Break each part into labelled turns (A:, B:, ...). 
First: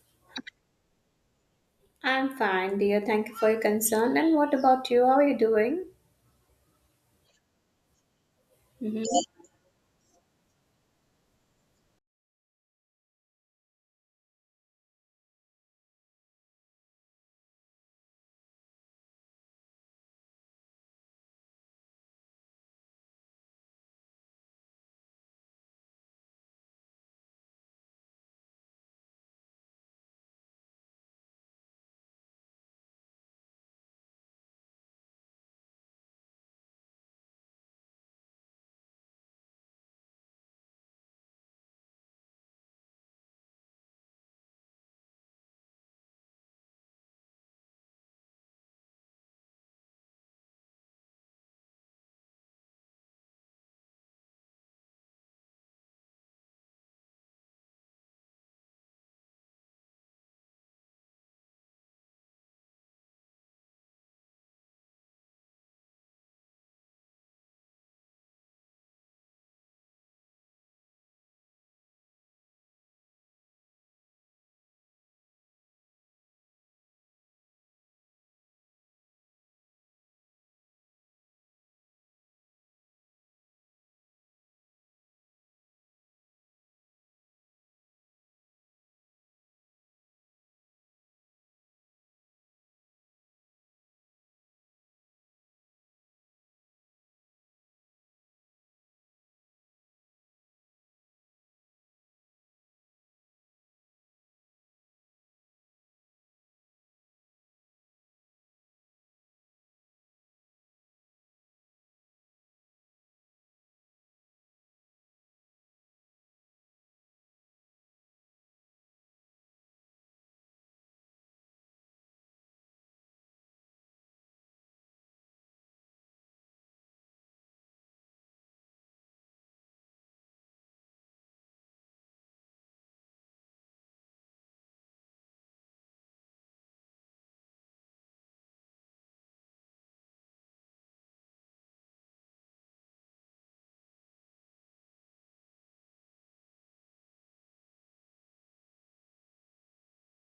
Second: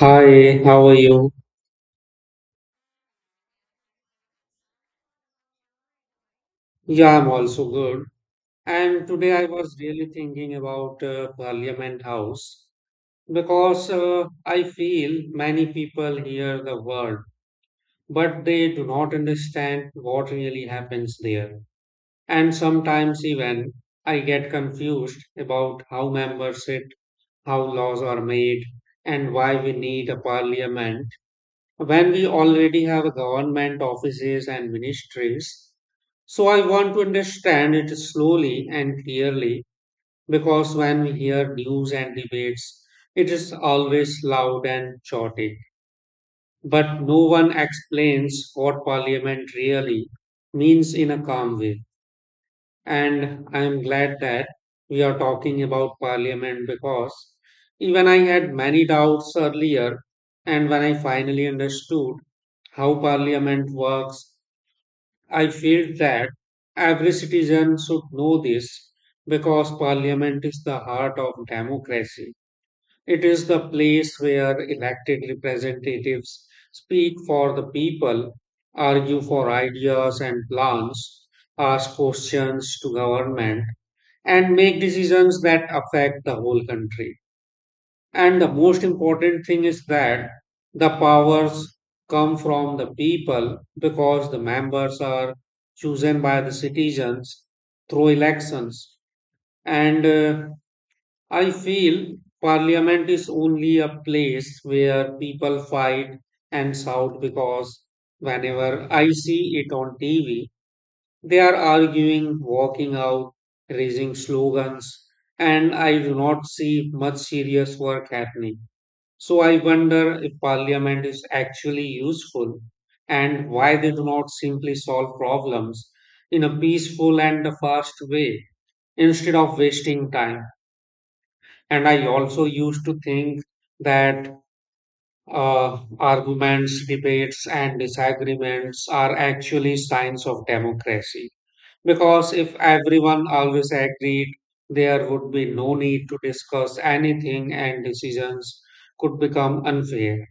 A: Hi, how are you?
B: I'm fine, dear. Thank you for your concern. And what about you? How are you doing?
A: Yeah, I'm also good.
B: Mhm.
A: And today I was really thinking about Parliament House because I feel many people hear the word, but they do not understand what really happens there. And sometimes even I get confused about how members sit, how laws are made, and why we need a parliament when we already have government offices and ministries. So I want to understand it slowly and clearly because when we hear news and debates, it is always loud and chaotic. But no one explains what parliament really means in a calm way, and I am glad that we are talking about Parliament because even I had many doubts earlier, and when I finally understood how Parliament works, I felt that every citizen should know this because Parliament is the heart of democracy. It is the place where elected representatives speak for the people, argue for ideas and plans, ask questions to government, and make decisions that affect the whole country. And the most important thing is that the powers come from the people because the members are chosen by the citizens through elections. And I feel parliament is only a place where people fight and shout because whenever I see it on TV, they are arguing, walking out, raising slogans, and I do not see much serious work happening. So I wonder if parliament is actually useful and why they do not simply solve problems in a peaceful and a fast way instead of wasting time. And I also used to think that arguments, debates, and disagreements are actually signs of democracy. Because if everyone always agreed, there would be no need to discuss anything, and decisions could become unfair.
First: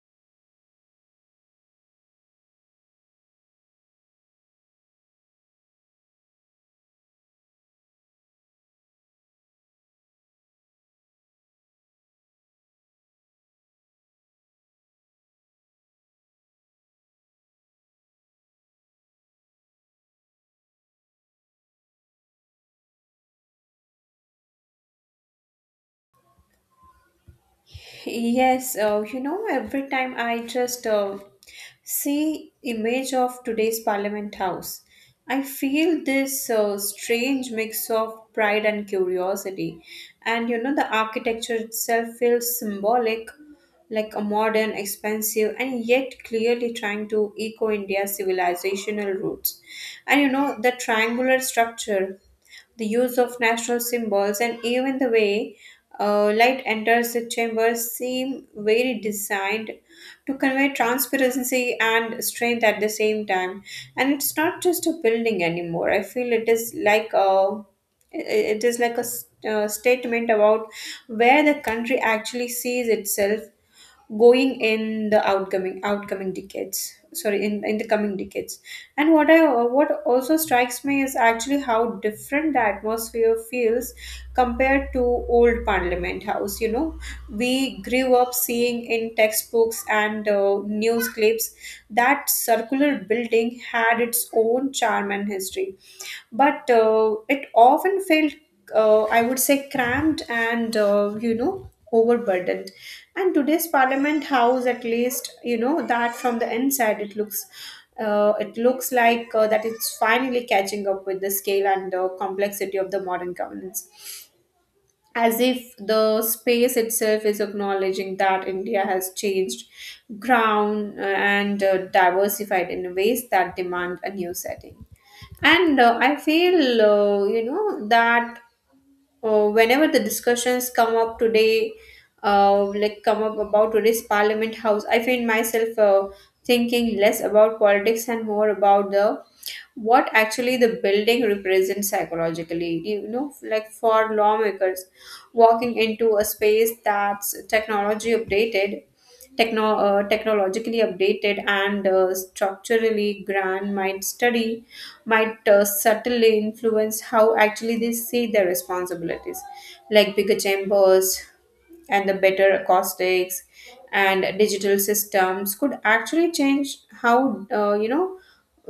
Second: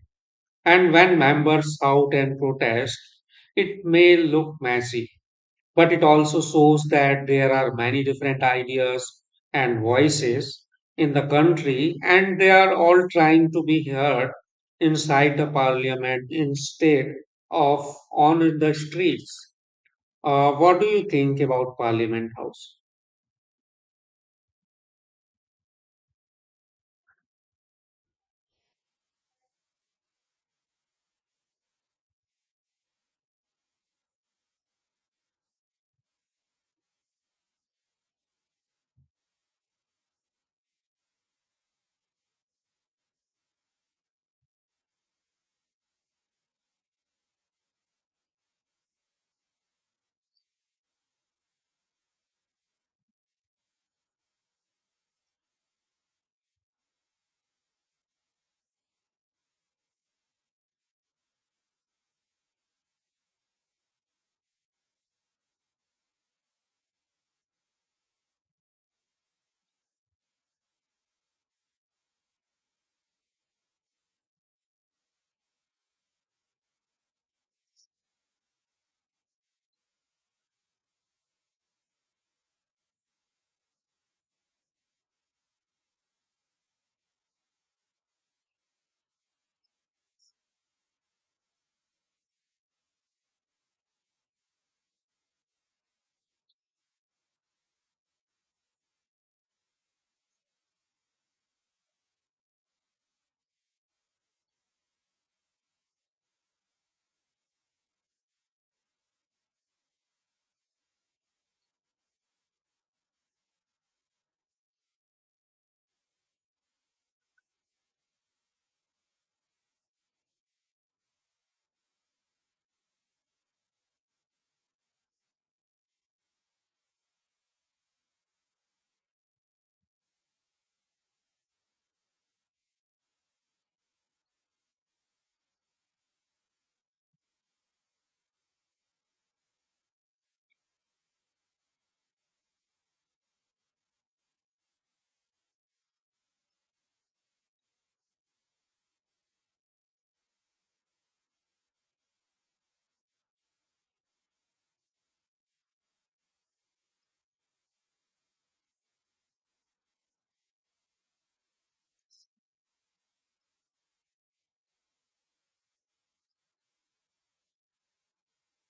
A: And when members shout and protest, it may look messy, but it also shows that there are many different ideas and voices in the country, and they are all trying to be heard inside the parliament instead of on the streets. What do you think about Parliament House?
B: Yes, you know, every time I just see image of today's Parliament House, I feel this strange mix of pride and curiosity. And you know, the architecture itself feels symbolic, like a modern, expansive, and yet clearly trying to echo India's civilizational roots. And you know, the triangular structure, the use of national symbols, and even the way light enters the chamber seem very designed to convey transparency and strength at the same time. And it's not just a building anymore. I feel it is like a it is like a statement about where the country actually sees itself going in the outcoming outcoming decades sorry in the coming decades. And what also strikes me is actually how different the atmosphere feels compared to old Parliament House. You know, we grew up seeing in textbooks and news clips. That circular building had its own charm and history, but it often felt, I would say, cramped and, you know, overburdened. And today's Parliament House, at least you know that from the inside, it looks that it's finally catching up with the scale and complexity of the modern governance, as if the space itself is acknowledging that India has changed ground and diversified in ways that demand a new setting. And I feel, you know, that whenever the discussions come up today, come up about today's Parliament House, I find myself thinking less about politics and more about the what actually the building represents psychologically, you know, like for lawmakers walking into a space that's technologically updated and structurally grand, might study might subtly influence how actually they see their responsibilities. Like bigger chambers and the better acoustics and digital systems could actually change how, you know,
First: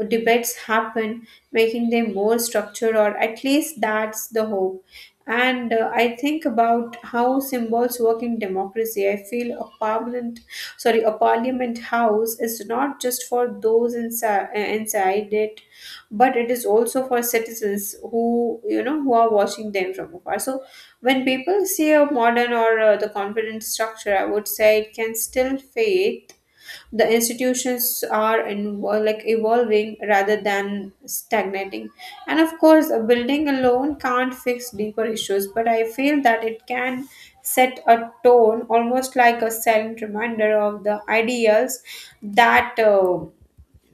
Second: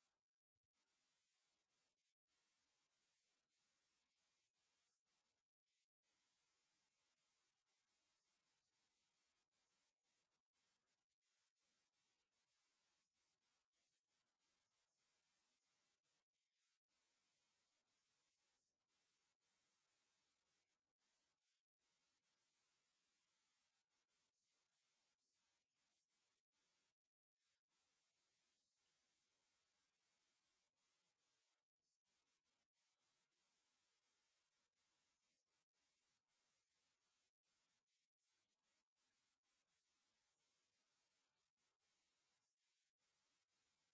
B: debates happen, making them more structured, or at least that's the hope. And I think about how symbols work in democracy. I feel a permanent sorry a parliament house is not just for those inside it, but it is also for citizens who, you know, who are watching them from afar. So when people see a modern or, the confident structure, I would say it can still fade the institutions are evolving rather than stagnating. And of course, a building alone can't fix deeper issues, but I feel that it can set a tone, almost like a silent reminder of the ideals that uh,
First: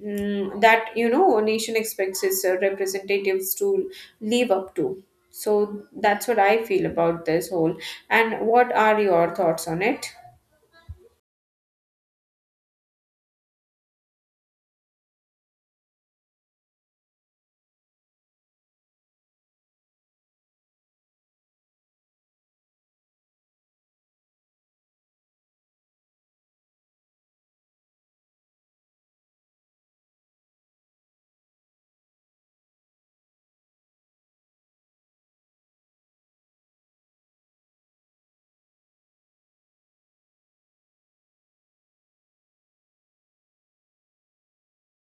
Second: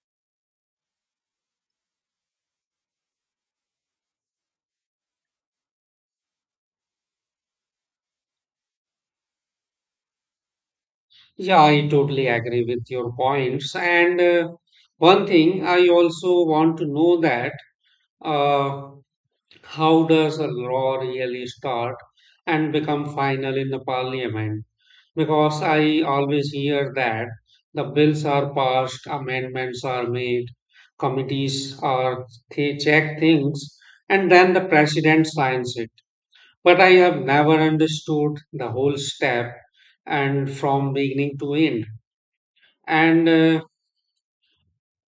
B: mm, that you know, a nation expects its representatives to live up to. So that's what I feel about this whole, and what are your thoughts on it?
A: Yeah, I totally agree with your points. And one thing I also want to know that uh, how does a law really start and become final in the parliament? Because I always hear that the bills are passed, amendments are made, committees are they check things, and then the president signs it. But I have never understood the whole step and from beginning to end. And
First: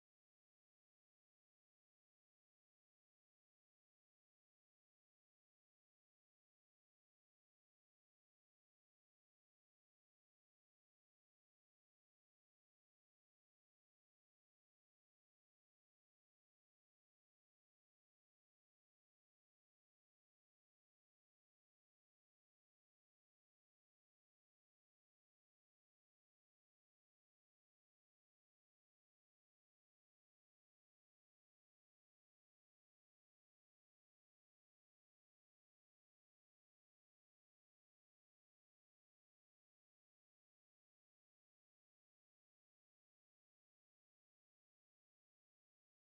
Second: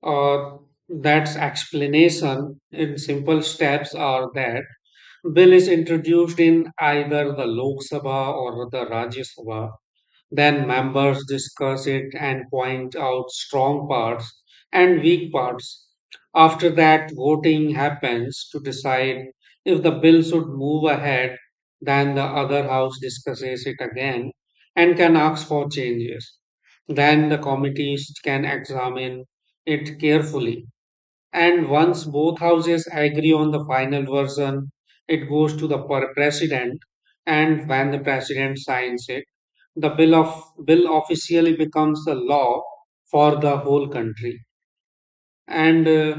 A: uh, that's explanation in simple steps are that bill is introduced in either the Lok Sabha or the Rajya Sabha. Then members discuss it and point out strong parts and weak parts. After that, voting happens to decide if the bill should move ahead. Then the other house discusses it again and can ask for changes. Then the committees can examine it carefully, and once both houses agree on the final version, it goes to the president. And when the president signs it, the bill officially becomes the law for the whole country. And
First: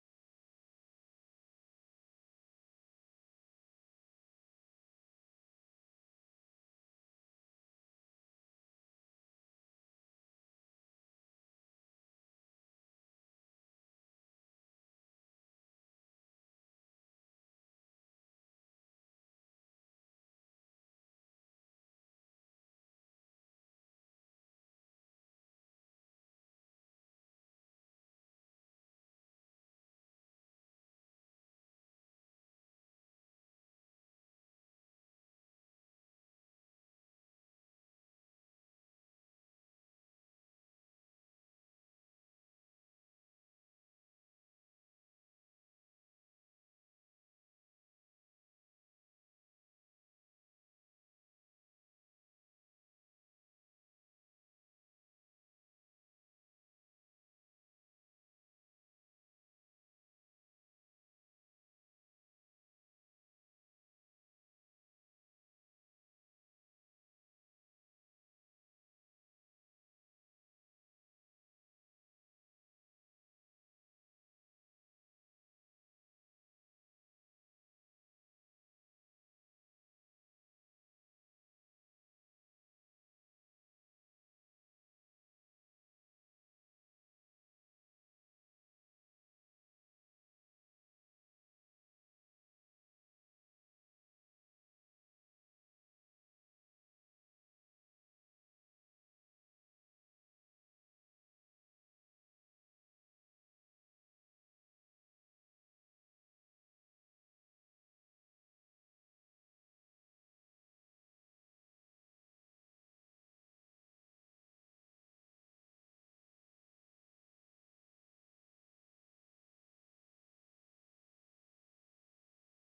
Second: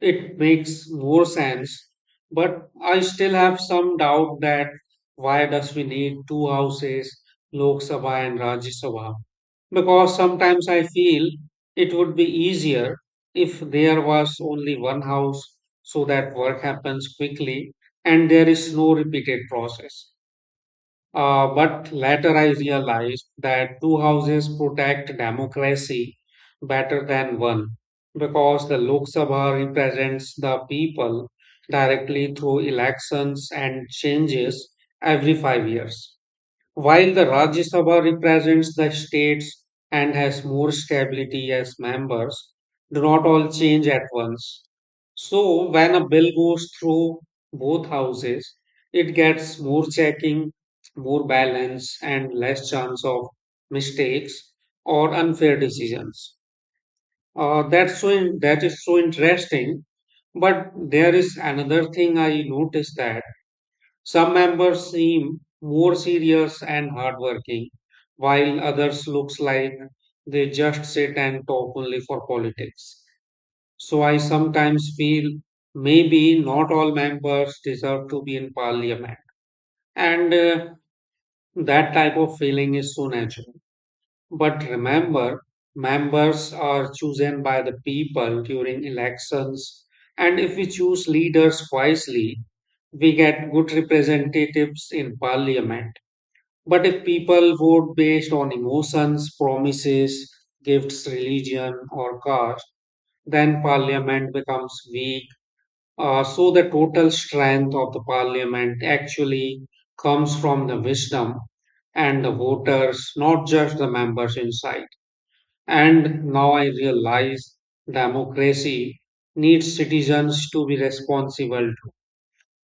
A: it makes more sense, but I still have some doubt that why does we need two houses, Lok Sabha and Rajya Sabha? Because sometimes I feel it would be easier if there was only one house so that work happens quickly and there is no repeated process. But later I realized that two houses protect democracy better than one because the Lok Sabha represents the people directly through elections and changes every 5 years. While the Rajya Sabha represents the states and has more stability as members, do not all change at once. So, when a bill goes through both houses, it gets more checking, more balance, and less chance of mistakes or unfair decisions. That is so interesting. But there is another thing I noticed that some members seem more serious and hardworking, while others looks like they just sit and talk only for politics. So I sometimes feel maybe not all members deserve to be in parliament. And that type of feeling is so natural. But remember, members are chosen by the people during elections. And if we choose leaders wisely, we get good representatives in parliament, but if people vote based on emotions, promises, gifts, religion, or caste, then parliament becomes weak. So the total strength of the parliament actually comes from the wisdom and the voters, not just the members inside. And now I realize democracy needs citizens to be responsible too.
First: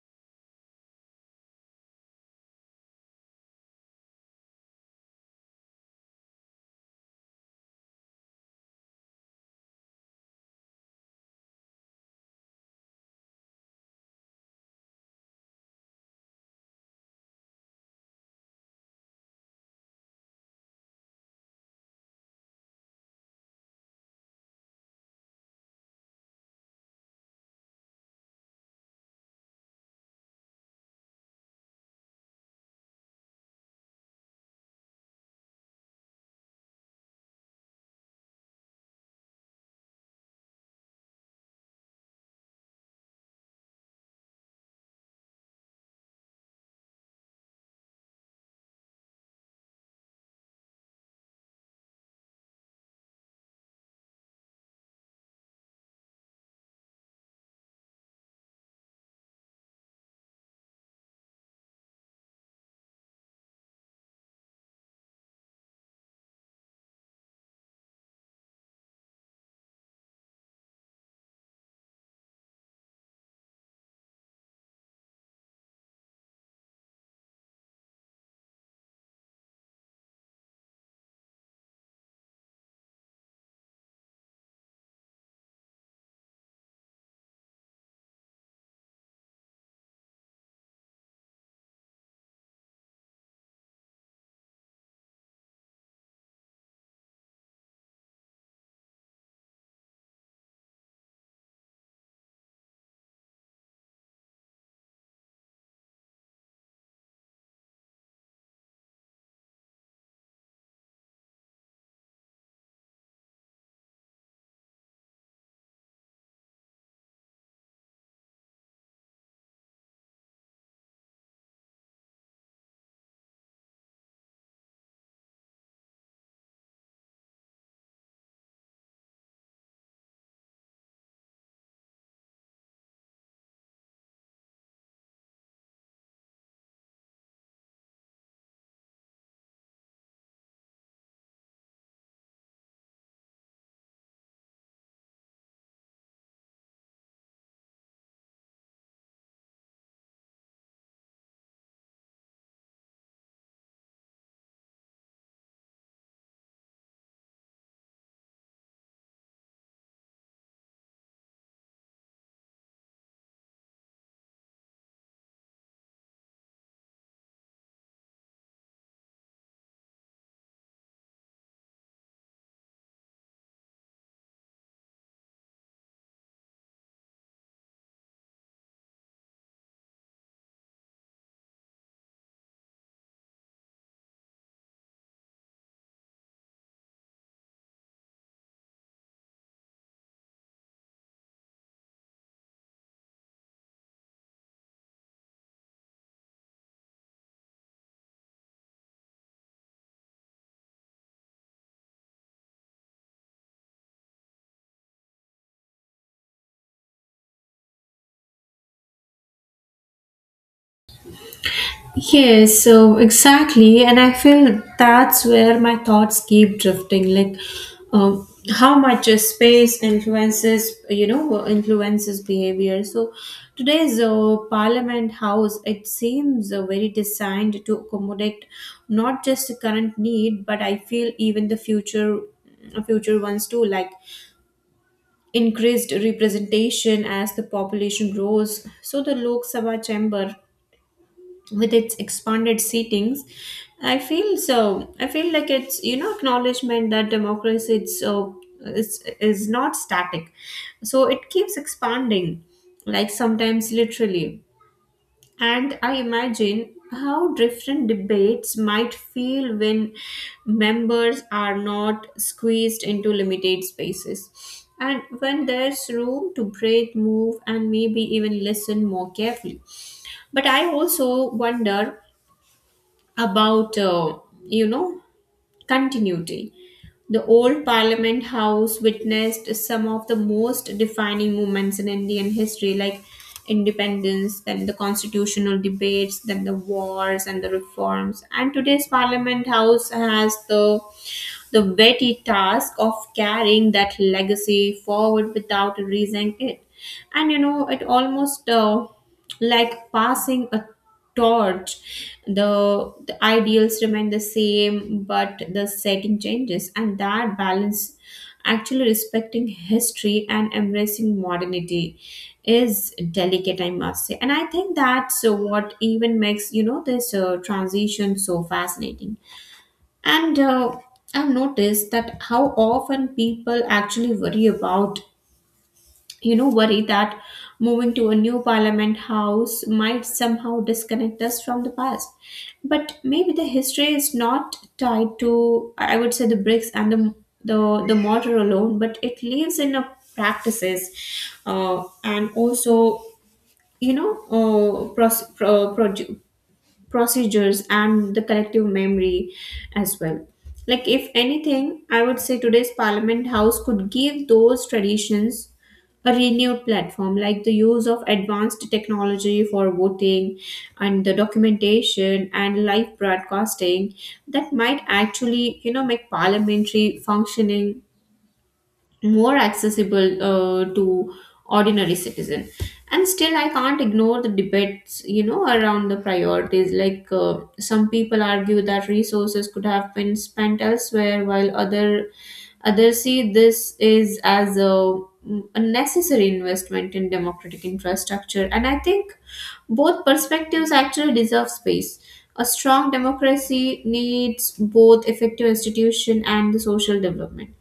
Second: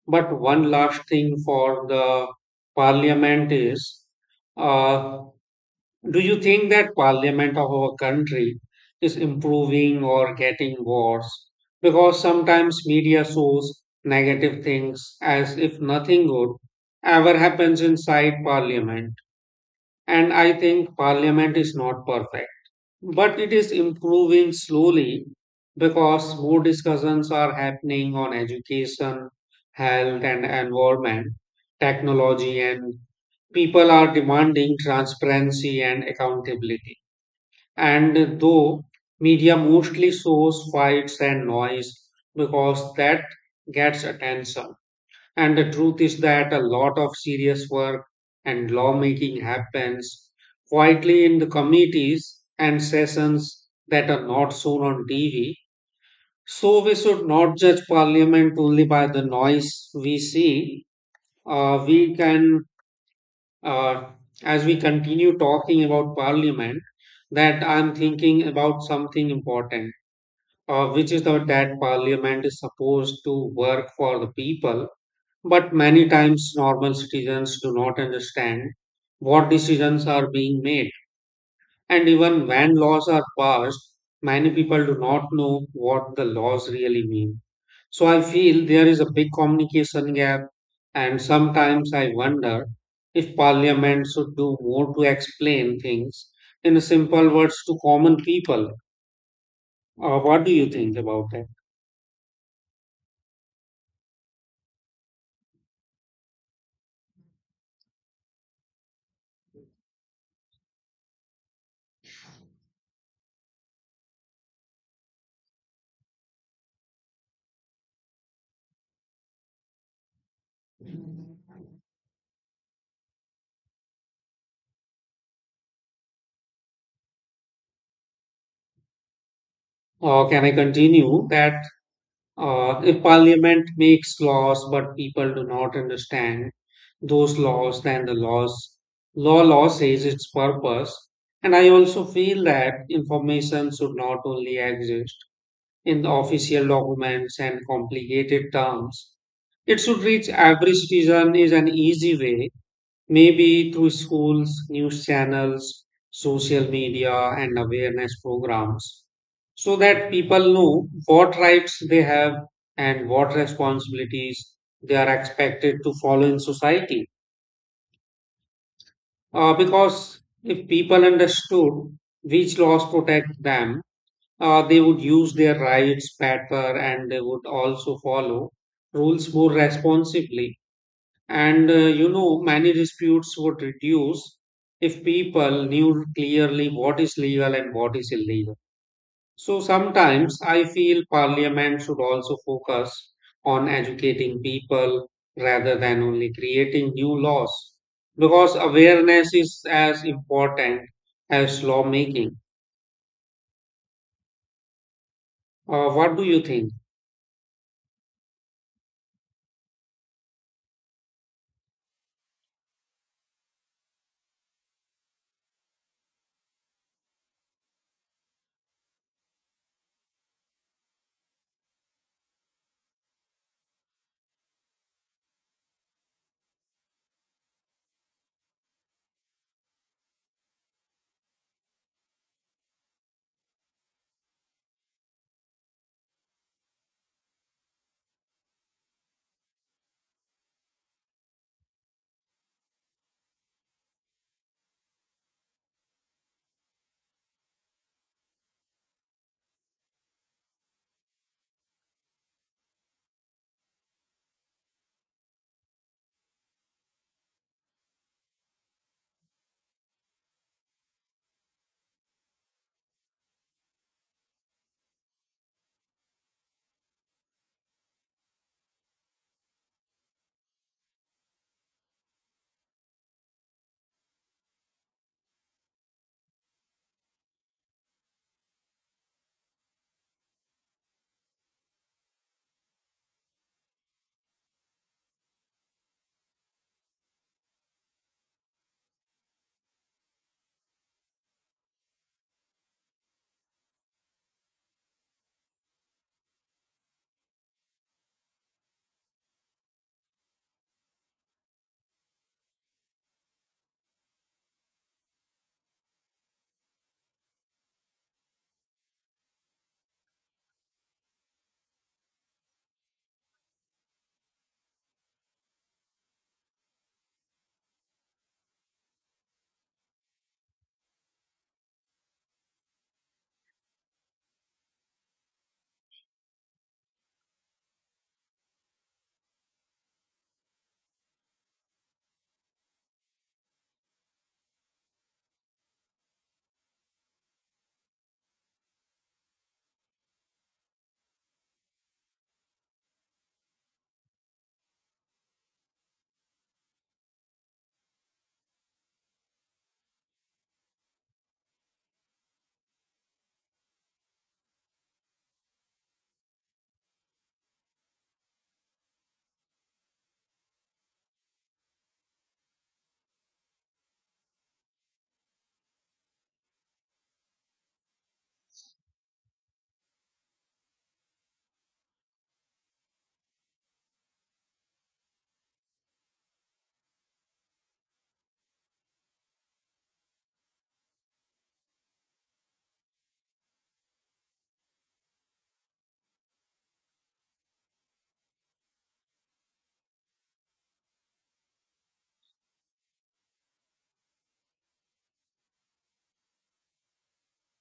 A: But one last thing for the parliament is. Uh, do you think that parliament of our country is improving or getting worse? Because sometimes media shows negative things as if nothing good ever happens inside parliament. And I think parliament is not perfect. But it is improving slowly because more discussions are happening on education, health, and environment, technology, and people are demanding transparency and accountability. And though media mostly shows fights and noise because that gets attention. And the truth is that a lot of serious work and lawmaking happens quietly in the committees and sessions that are not shown on TV. So we should not judge parliament only by the noise we see. Uh, we can, uh, as we continue talking about parliament, that I'm thinking about something important, that parliament is supposed to work for the people but many times normal citizens do not understand what decisions are being made. And even when laws are passed, many people do not know what the laws really mean. So I feel there is a big communication gap, and sometimes I wonder if parliament should do more to explain things in simple words to common people. What do you think about that? Or can I continue that. If parliament makes laws but people do not understand those laws, then the laws law says its purpose. And I also feel that information should not only exist in the official documents and complicated terms. It should reach every citizen is an easy way. Maybe through schools, news channels, social media, and awareness programs, so that people know what rights they have and what responsibilities they are expected to follow in society. Because if people understood which laws protect them, they would use their rights better and they would also follow rules more responsibly. Many disputes would reduce if people knew clearly what is legal and what is illegal. So sometimes I feel parliament should also focus on educating people rather than only creating new laws because awareness is as important as lawmaking. What do you think?
B: Yes, so exactly, and I feel that's where my thoughts keep drifting. Like, how much is space influences, you know, influences behavior. So, today's Parliament House, it seems very designed to accommodate not just the current need, but I feel even the future ones too. Like increased representation as the population grows. So the Lok Sabha chamber with its expanded seatings, I feel like it's, you know, acknowledgement that democracy, it's so is not static, so it keeps expanding, like sometimes literally. And I imagine how different debates might feel when members are not squeezed into limited spaces, and when there's room to breathe, move, and maybe even listen more carefully. But I also wonder about, you know, continuity. The old Parliament House witnessed some of the most defining moments in Indian history, like independence, then the constitutional debates, then the wars and the reforms. And today's Parliament House has the weighty task of carrying that legacy forward without raising it. And you know, it almost like passing a torch. The ideals remain the same, but the setting changes, and that balance, actually respecting history and embracing modernity, is delicate, I must say. And I think that's what even makes, you know, this transition so fascinating. And I've noticed that how often people actually worry about, you know, worry that moving to a new Parliament House might somehow disconnect us from the past. But maybe the history is not tied to, I would say, the bricks and the mortar alone, but it lives in our practices and also, you know, procedures and the collective memory as well. Like if anything, I would say today's Parliament House could give those traditions a renewed platform. Like the use of advanced technology for voting and the documentation and live broadcasting, that might actually, you know, make parliamentary functioning more accessible to ordinary citizen. And still I can't ignore the debates, you know, around the priorities. Like some people argue that resources could have been spent elsewhere, while others see this is as a necessary investment in democratic infrastructure. And I think both perspectives actually deserve space. A strong democracy needs both effective institution and the social development.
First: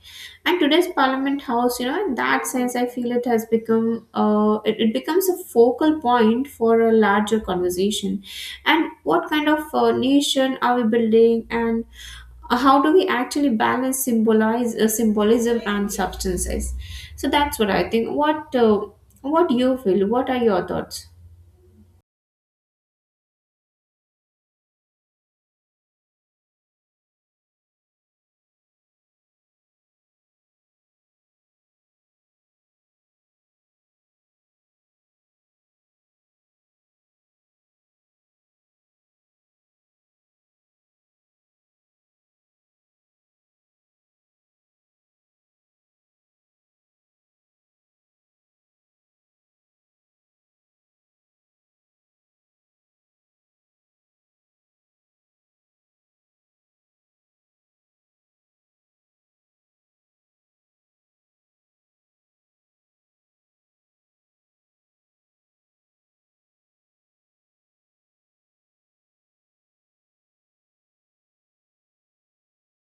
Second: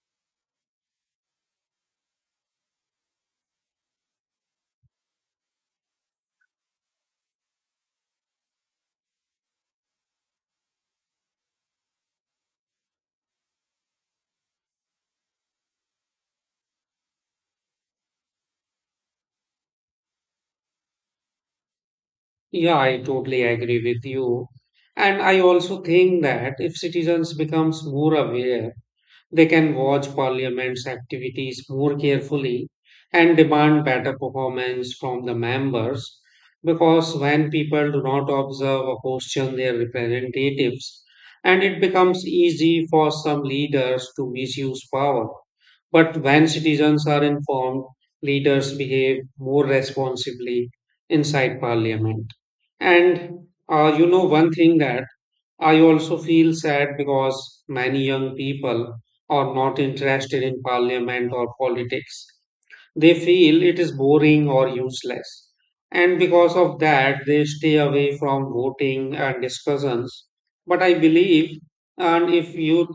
B: And today's Parliament House, you know, in that sense, I feel it has become it, it becomes a focal point for a larger conversation. And what kind of nation are we building, and how do we actually balance symbolize symbolism and substances? So that's what I think. What what do you feel? What are your thoughts?
A: Yeah, I totally agree with you. And I also think that if citizens becomes more aware, they can watch Parliament's activities more carefully and demand better performance from the members because when people do not observe or question their representatives, and it becomes easy for some leaders to misuse power. But when citizens are informed, leaders behave more responsibly inside Parliament. One thing that I also feel sad because many young people are not interested in parliament or politics. They feel it is boring or useless. And because of that, they stay away from voting and discussions. But I believe, and if youth,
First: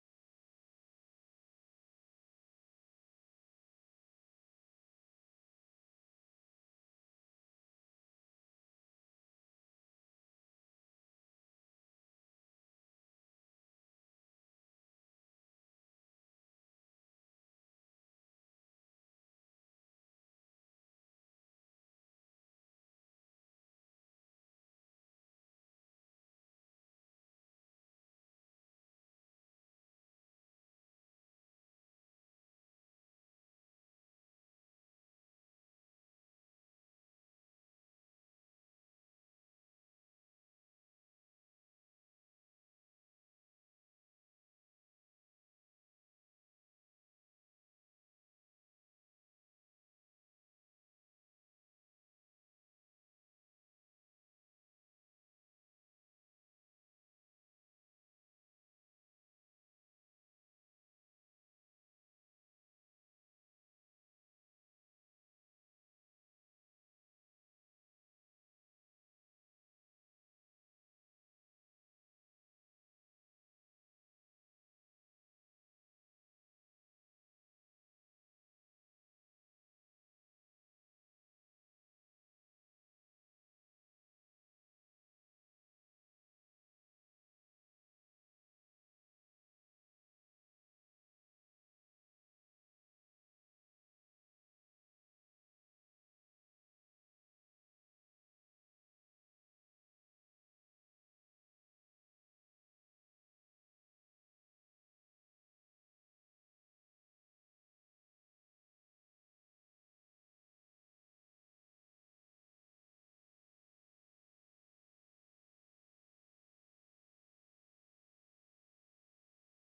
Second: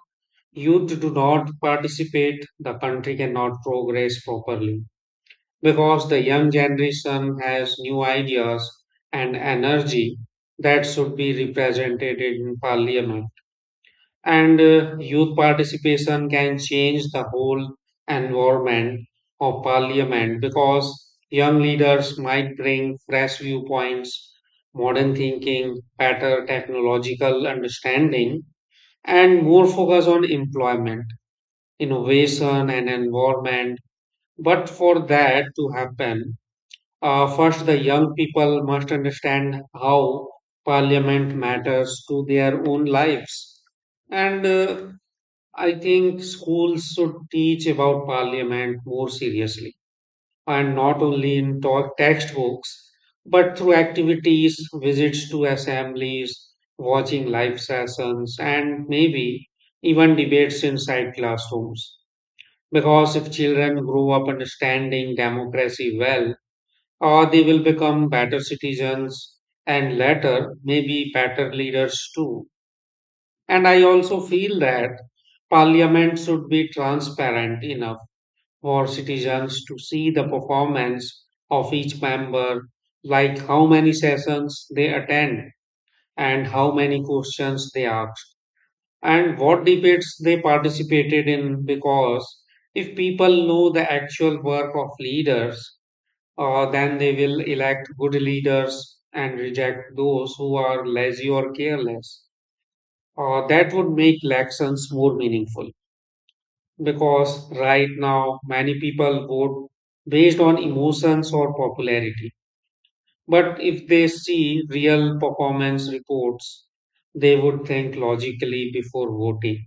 A: youth do not participate, the country cannot progress properly. Because the young generation has new ideas and energy that should be represented in parliament, and youth participation can change the whole environment of parliament because young leaders might bring fresh viewpoints, modern thinking, better technological understanding, and more focus on employment, innovation, and environment. But for that to happen, first the young people must understand how parliament matters to their own lives, and I think schools should teach about parliament more seriously and not only in textbooks but through activities, visits to assemblies, watching live sessions, and maybe even debates inside classrooms. Because if children grow up understanding democracy well, or they will become better citizens and later maybe better leaders too. And I also feel that parliament should be transparent enough for citizens to see the performance of each member, like how many sessions they attend and how many questions they asked and what debates they participated in. Because if people know the actual work of leaders, then they will elect good leaders and reject those who are lazy or careless. That would make elections more meaningful because right now many people vote based on emotions or popularity. But if they see real performance reports, they would think logically before voting,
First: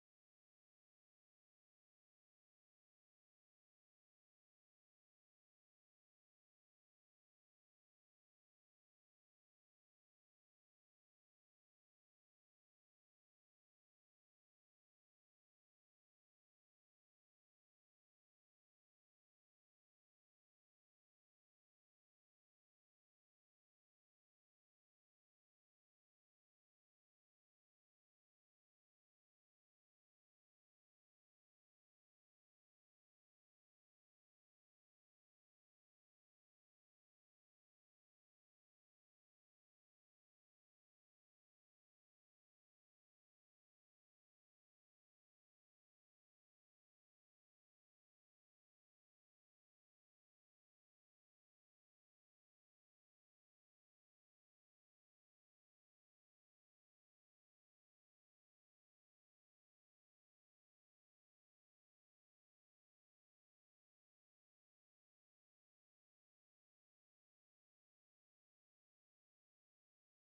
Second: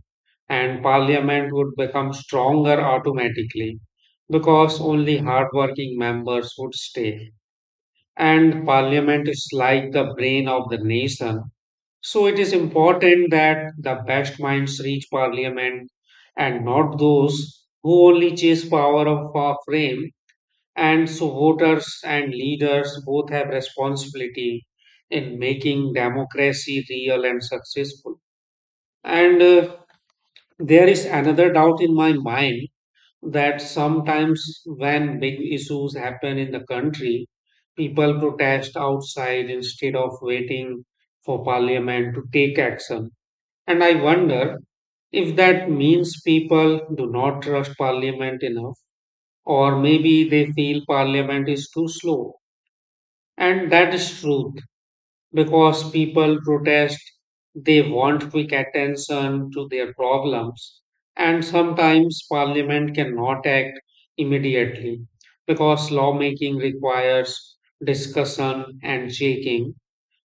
A: and parliament would become stronger automatically because only hardworking members would stay. And parliament is like the brain of the nation so it is important that the best minds reach parliament and not those who only chase power of a frame. And so voters and leaders both have responsibility in making democracy real and successful. And There is another doubt in my mind that sometimes when big issues happen in the country, people protest outside instead of waiting for parliament to take action, and I wonder if that means people do not trust Parliament enough, or maybe they feel Parliament is too slow. And that is truth because people protest, they want quick attention to their problems, and sometimes Parliament cannot act immediately because lawmaking requires discussion and shaking.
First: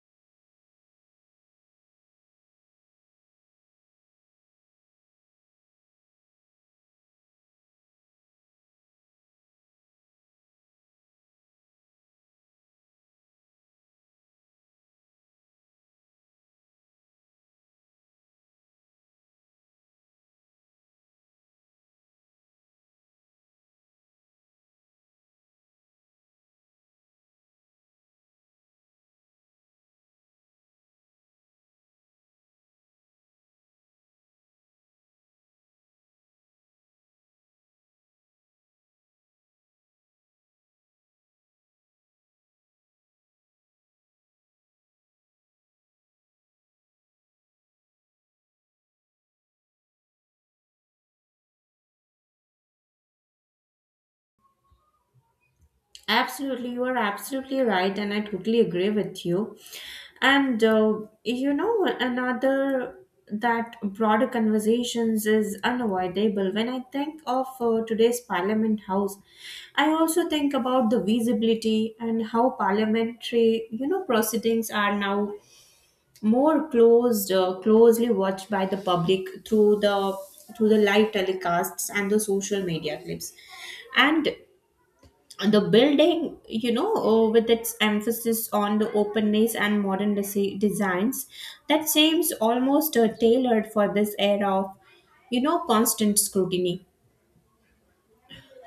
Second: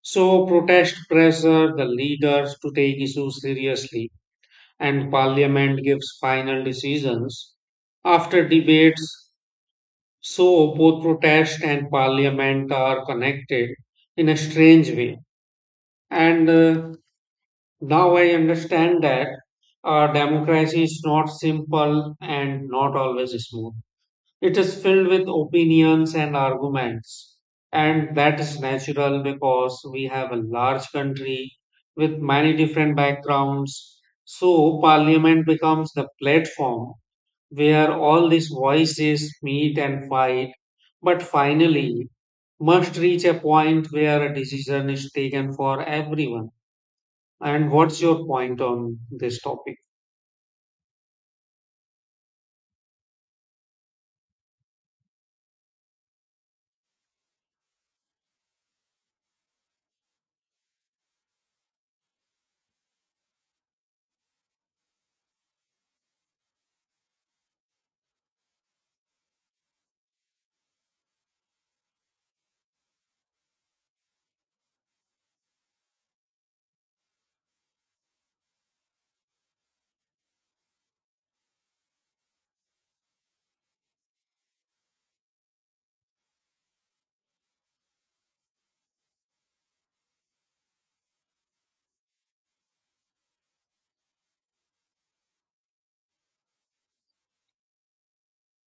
A: So, protest pressure the leaders to take issues seriously and parliament gives final decisions after debates. So both protest and parliament are connected in a strange way. And Now I understand that our democracy is not simple and not always smooth. It is filled with opinions and arguments. And that is natural because we have a large country with many different backgrounds. So, parliament becomes the platform where all these voices meet and fight, but finally must reach a point where a decision is taken for everyone. And what's your point on this topic?
B: Absolutely, you are absolutely right, and I totally agree with you. And you know, another that broader conversations is unavoidable. When I think of today's Parliament House, I also think about the visibility and how parliamentary, you know, proceedings are now more closed, closely watched by the public through the live telecasts and the social media clips. And the building, you know, with its emphasis on the openness and modern designs, that seems almost tailored for this era of, you know, constant scrutiny.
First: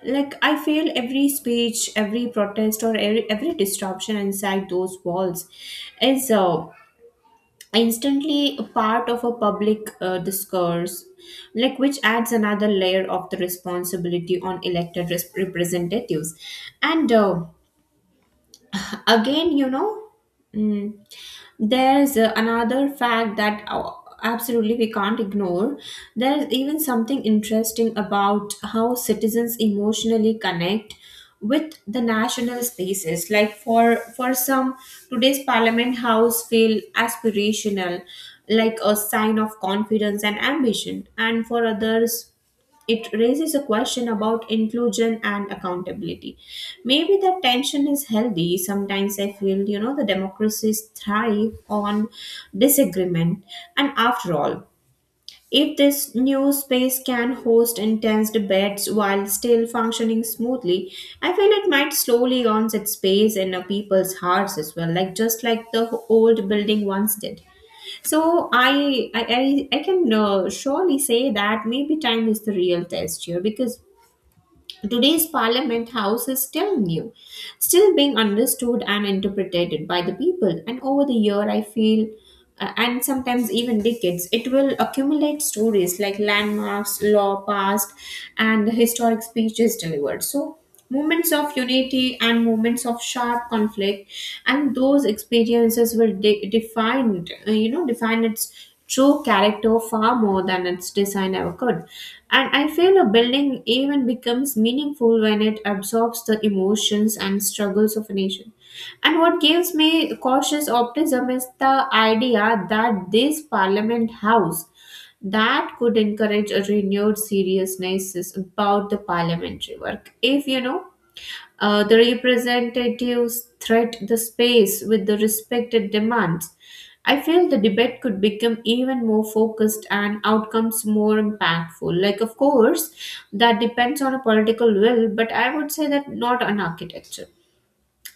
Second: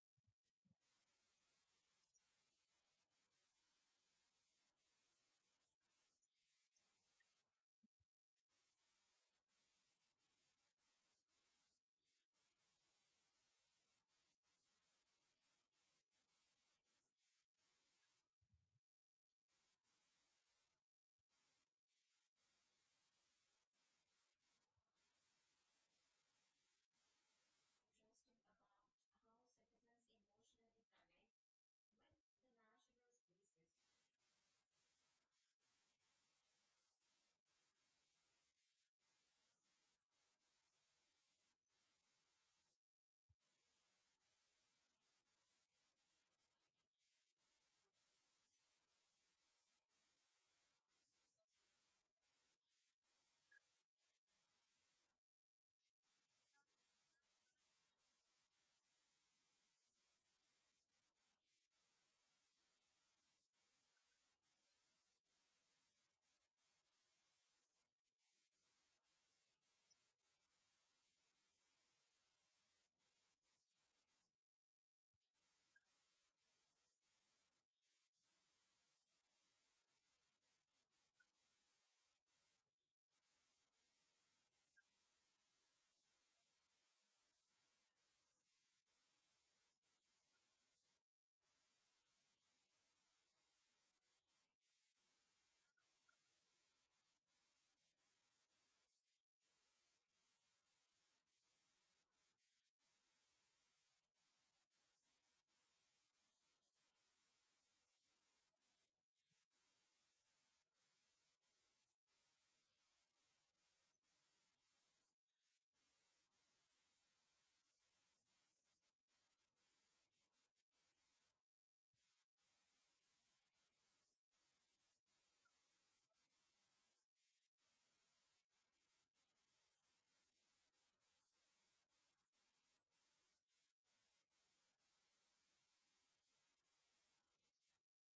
B: Like I feel every speech, every protest, or every disruption inside those walls is, instantly a part of a public discourse, like which adds another layer of the responsibility on elected representatives. And again, you know, mm, there's another fact that absolutely we can't ignore. There's even something interesting about how citizens emotionally connect with the national spaces. Like for some, today's Parliament House feel aspirational, like a sign of confidence and ambition, and for others, it raises a question about inclusion and accountability. Maybe that tension is healthy. Sometimes I feel, you know, the democracies thrive on disagreement. And after all, if this new space can host intense debates while still functioning smoothly, I feel it might slowly earn its space in a people's hearts as well, like just like the old building once did. So I can surely say that maybe time is the real test here, because today's Parliament House is still new, still being understood and interpreted by the people. And over the year, I feel, and sometimes even decades, it will accumulate stories, like landmarks, law passed, and historic speeches delivered. So moments of unity and moments of sharp conflict, and those experiences will define, you know, define its true character far more than its design ever could. And I feel a building even becomes meaningful when it absorbs the emotions and struggles of a nation. And what gives me cautious optimism is the idea that this Parliament House that could encourage a renewed seriousness about the parliamentary work. If, you know, the representatives threat the space with the respected demands, I feel the debate could become even more focused and outcomes more impactful. Like of course that depends on a political will, but I would say that not on architecture.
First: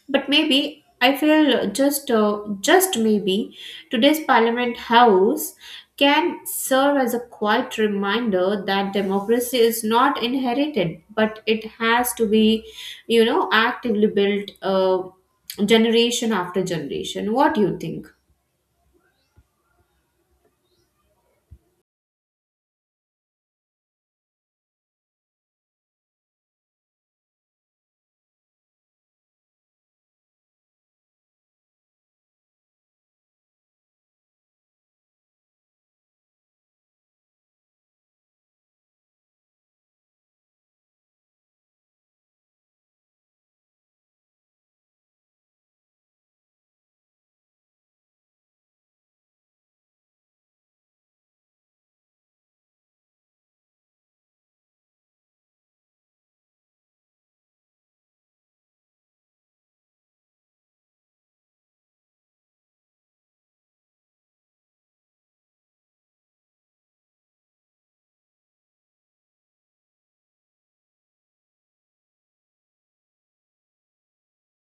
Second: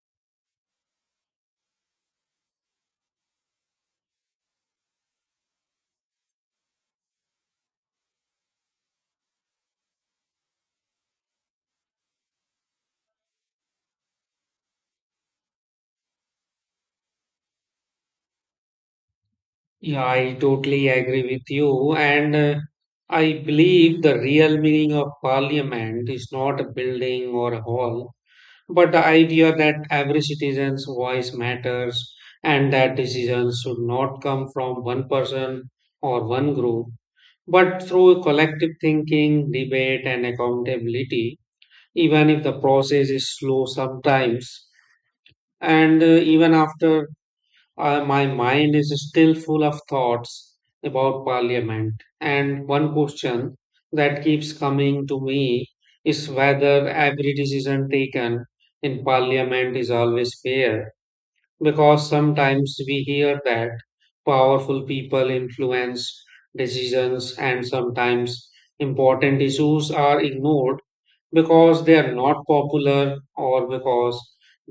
B: But maybe I feel just maybe today's Parliament House can serve as a quiet reminder that democracy is not inherited, but it has to be, you know, actively built generation after generation. What do you think?
A: Yeah, I totally agree with you. And I believe the real meaning of parliament is not a building or a hall, but the idea that every citizen's voice matters and that decisions should not come from one person or one group, but through collective thinking, debate, and accountability, even if the process is slow sometimes, and even after my mind is still full of thoughts about parliament. And one question that keeps coming to me is whether every decision taken in parliament is always fair, because sometimes we hear that powerful people influence decisions, and sometimes important issues are ignored because they are not popular or because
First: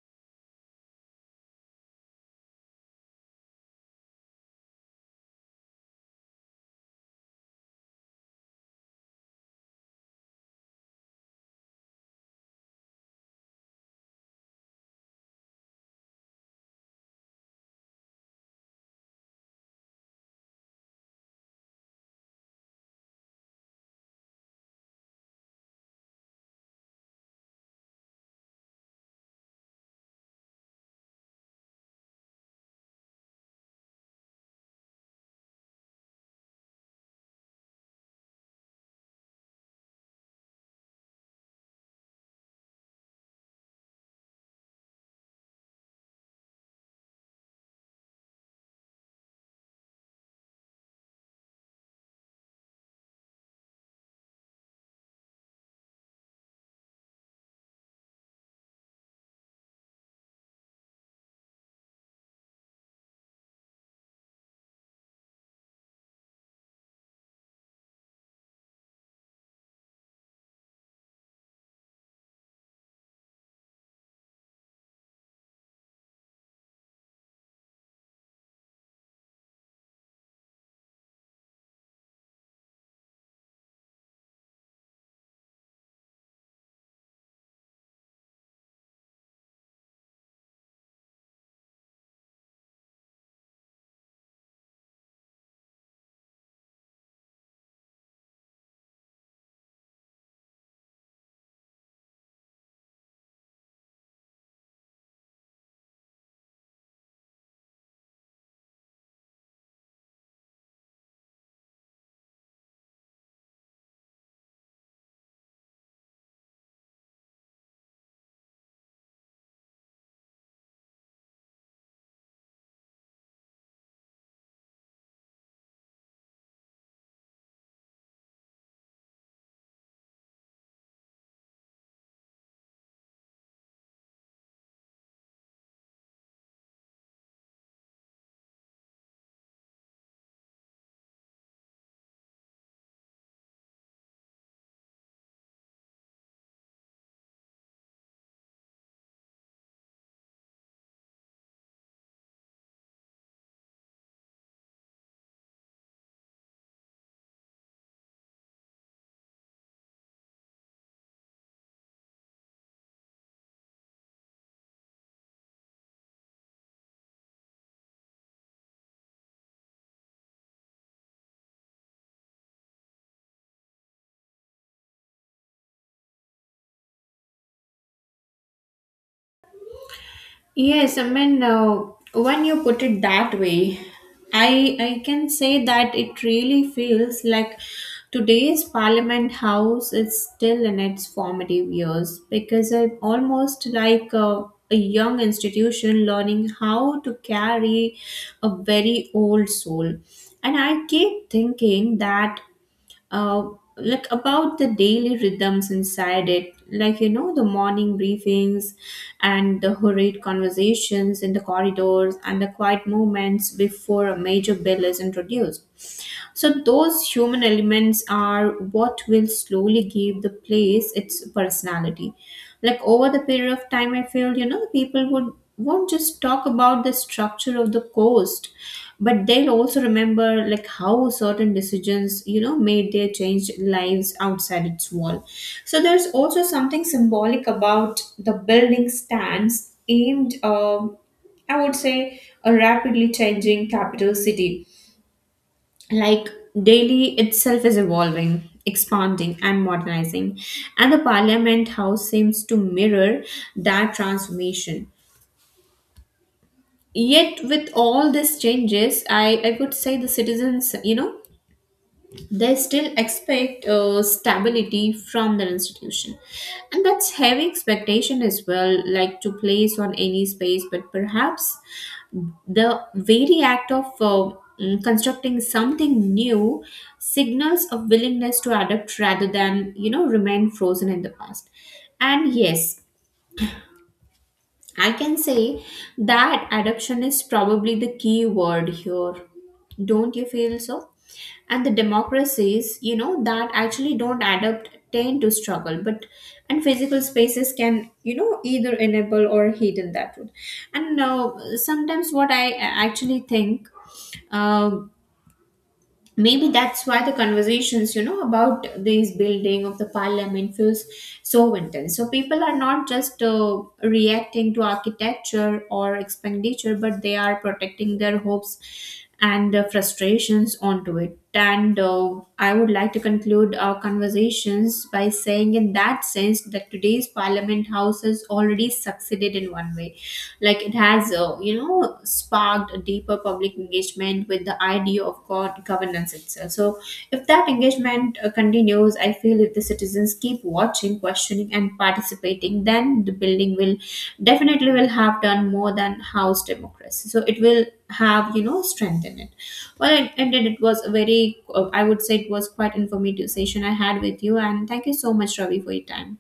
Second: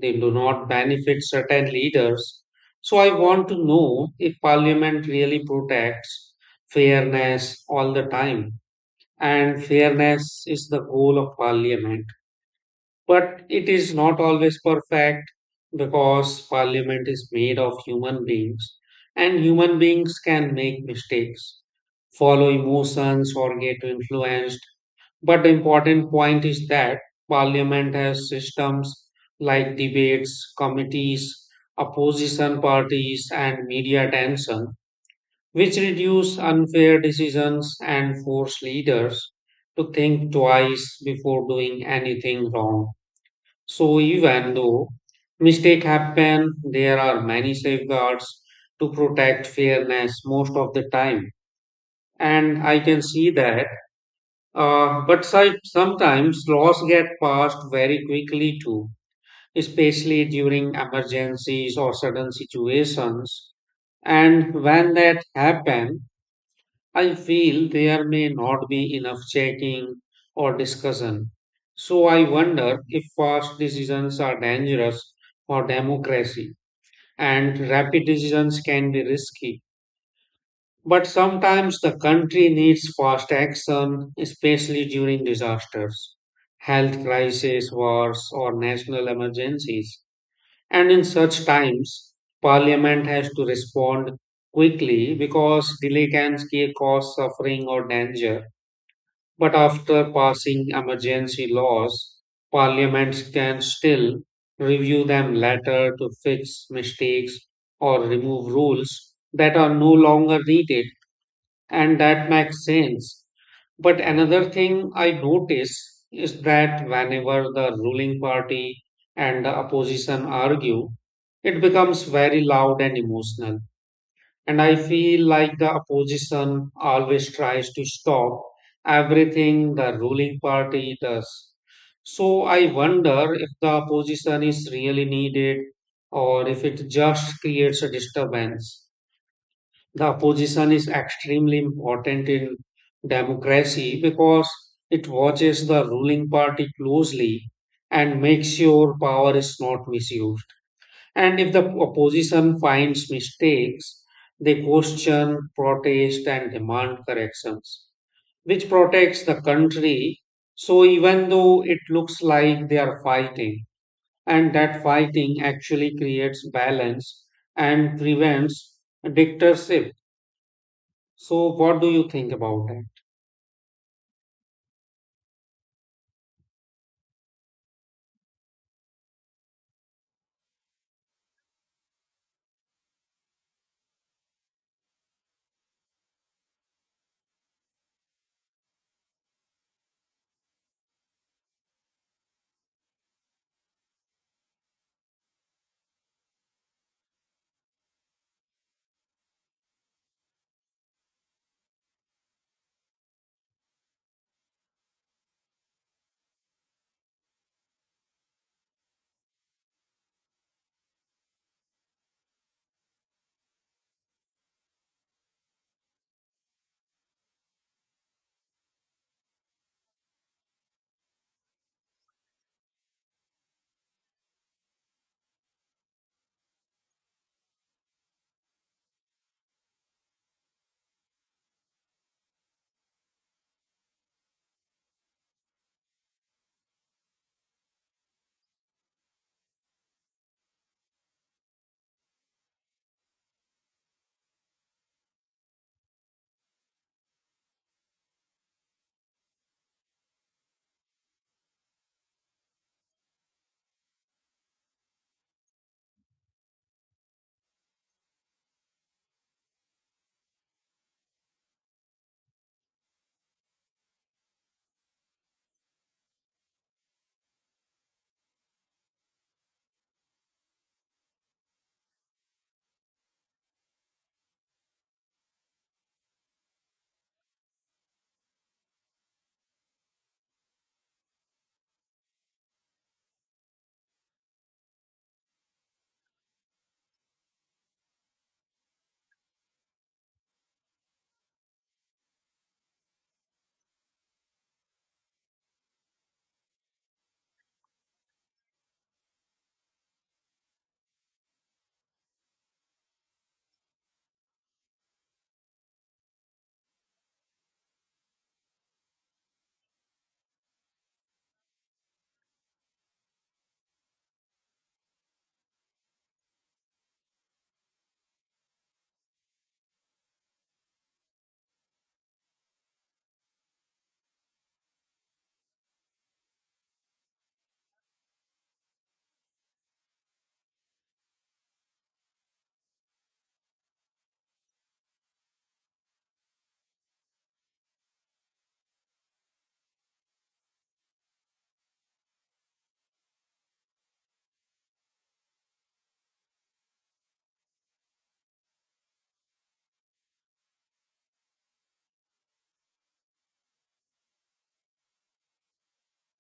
A: they do not benefit certain leaders. So, I want to know if Parliament really protects fairness all the time, and fairness is the goal of Parliament. But it is not always perfect because parliament is made of human beings and human beings can make mistakes, follow emotions, or get influenced. But the important point is that parliament has systems like debates, committees, opposition parties, and media attention, which reduce unfair decisions and force leaders to think twice before doing anything wrong. So even though mistake happen, there are many safeguards to protect fairness most of the time. And I can see that. But sometimes laws get passed very quickly too, especially during emergencies or sudden situations. And when that happen, I feel there may not be enough checking or discussion. So I wonder if fast decisions are dangerous for democracy, and rapid decisions can be risky. But sometimes the country needs fast action, especially during disasters, health crises, wars, or national emergencies. And in such times, parliament has to respond quickly because delay can cause suffering or danger. But after passing emergency laws, parliaments can still review them later to fix mistakes or remove rules that are no longer needed, and that makes sense. But another thing I notice is that whenever the ruling party and the opposition argue, it becomes very loud and emotional, and I feel like the opposition always tries to stop everything the ruling party does. So I wonder if the opposition is really needed or if it just creates a disturbance. The opposition is extremely important in democracy because it watches the ruling party closely and makes sure power is not misused. And if the opposition finds mistakes, they question, protest, and demand corrections, which protects the country. So, even though it looks like they are fighting, and that fighting actually creates balance and prevents dictatorship. So, what do you think about that?
B: Yes, I mean, when you put it that way, I can say that it really feels like today's Parliament House is still in its formative years, because I'm almost like a young institution learning how to carry a very old soul. And I keep thinking that uh, about the daily rhythms inside it, like you know the morning briefings and the hurried conversations in the corridors and the quiet moments before a major bill is introduced. So those human elements are what will slowly give the place its personality. Like, over the period of time, I feel, you know, the people would won't just talk about the structure of the coast, but they'll also remember like how certain decisions, you know, made their changed lives outside its wall. So there's also something symbolic about the building stands aimed, I would say, a rapidly changing capital city, like Delhi itself is evolving, expanding, and modernizing, and the Parliament House seems to mirror that transformation. Yet, with all these changes, I would say the citizens, you know, they still expect stability from the institution. And that's heavy expectation as well, like to place on any space, but perhaps the very act of constructing something new signals a willingness to adapt rather than, you know, remain frozen in the past. And yes, I can say that adoption is probably the key word here. Don't you feel so? And the democracies, you know, that actually don't adopt tend to struggle, but and physical spaces can, you know, either enable or hidden that route. And sometimes what I actually think, uh, maybe that's why the conversations, you know, about this building of the parliament feels so intense. So people are not just reacting to architecture or expenditure, but they are protecting their hopes and frustrations onto it. And I would like to conclude our conversations by saying, in that sense, that today's Parliament House has already succeeded in one way. Like it has, you know, sparked a deeper public engagement with the idea of god governance itself. So, if that engagement continues, news, I feel if the citizens keep watching, questioning, and participating, then the building will definitely will have done more than house democracy. So it will have, you know, strength in it. Well, it ended. It was a very, I would say, it was quite informative session I had with you, and thank you so much, Ravi, for your time.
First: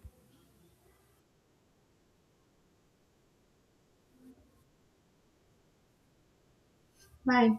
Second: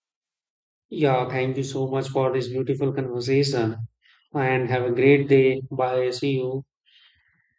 A: Yeah, thank you so much for this beautiful conversation and have a great day. Bye. See you.
B: Bye.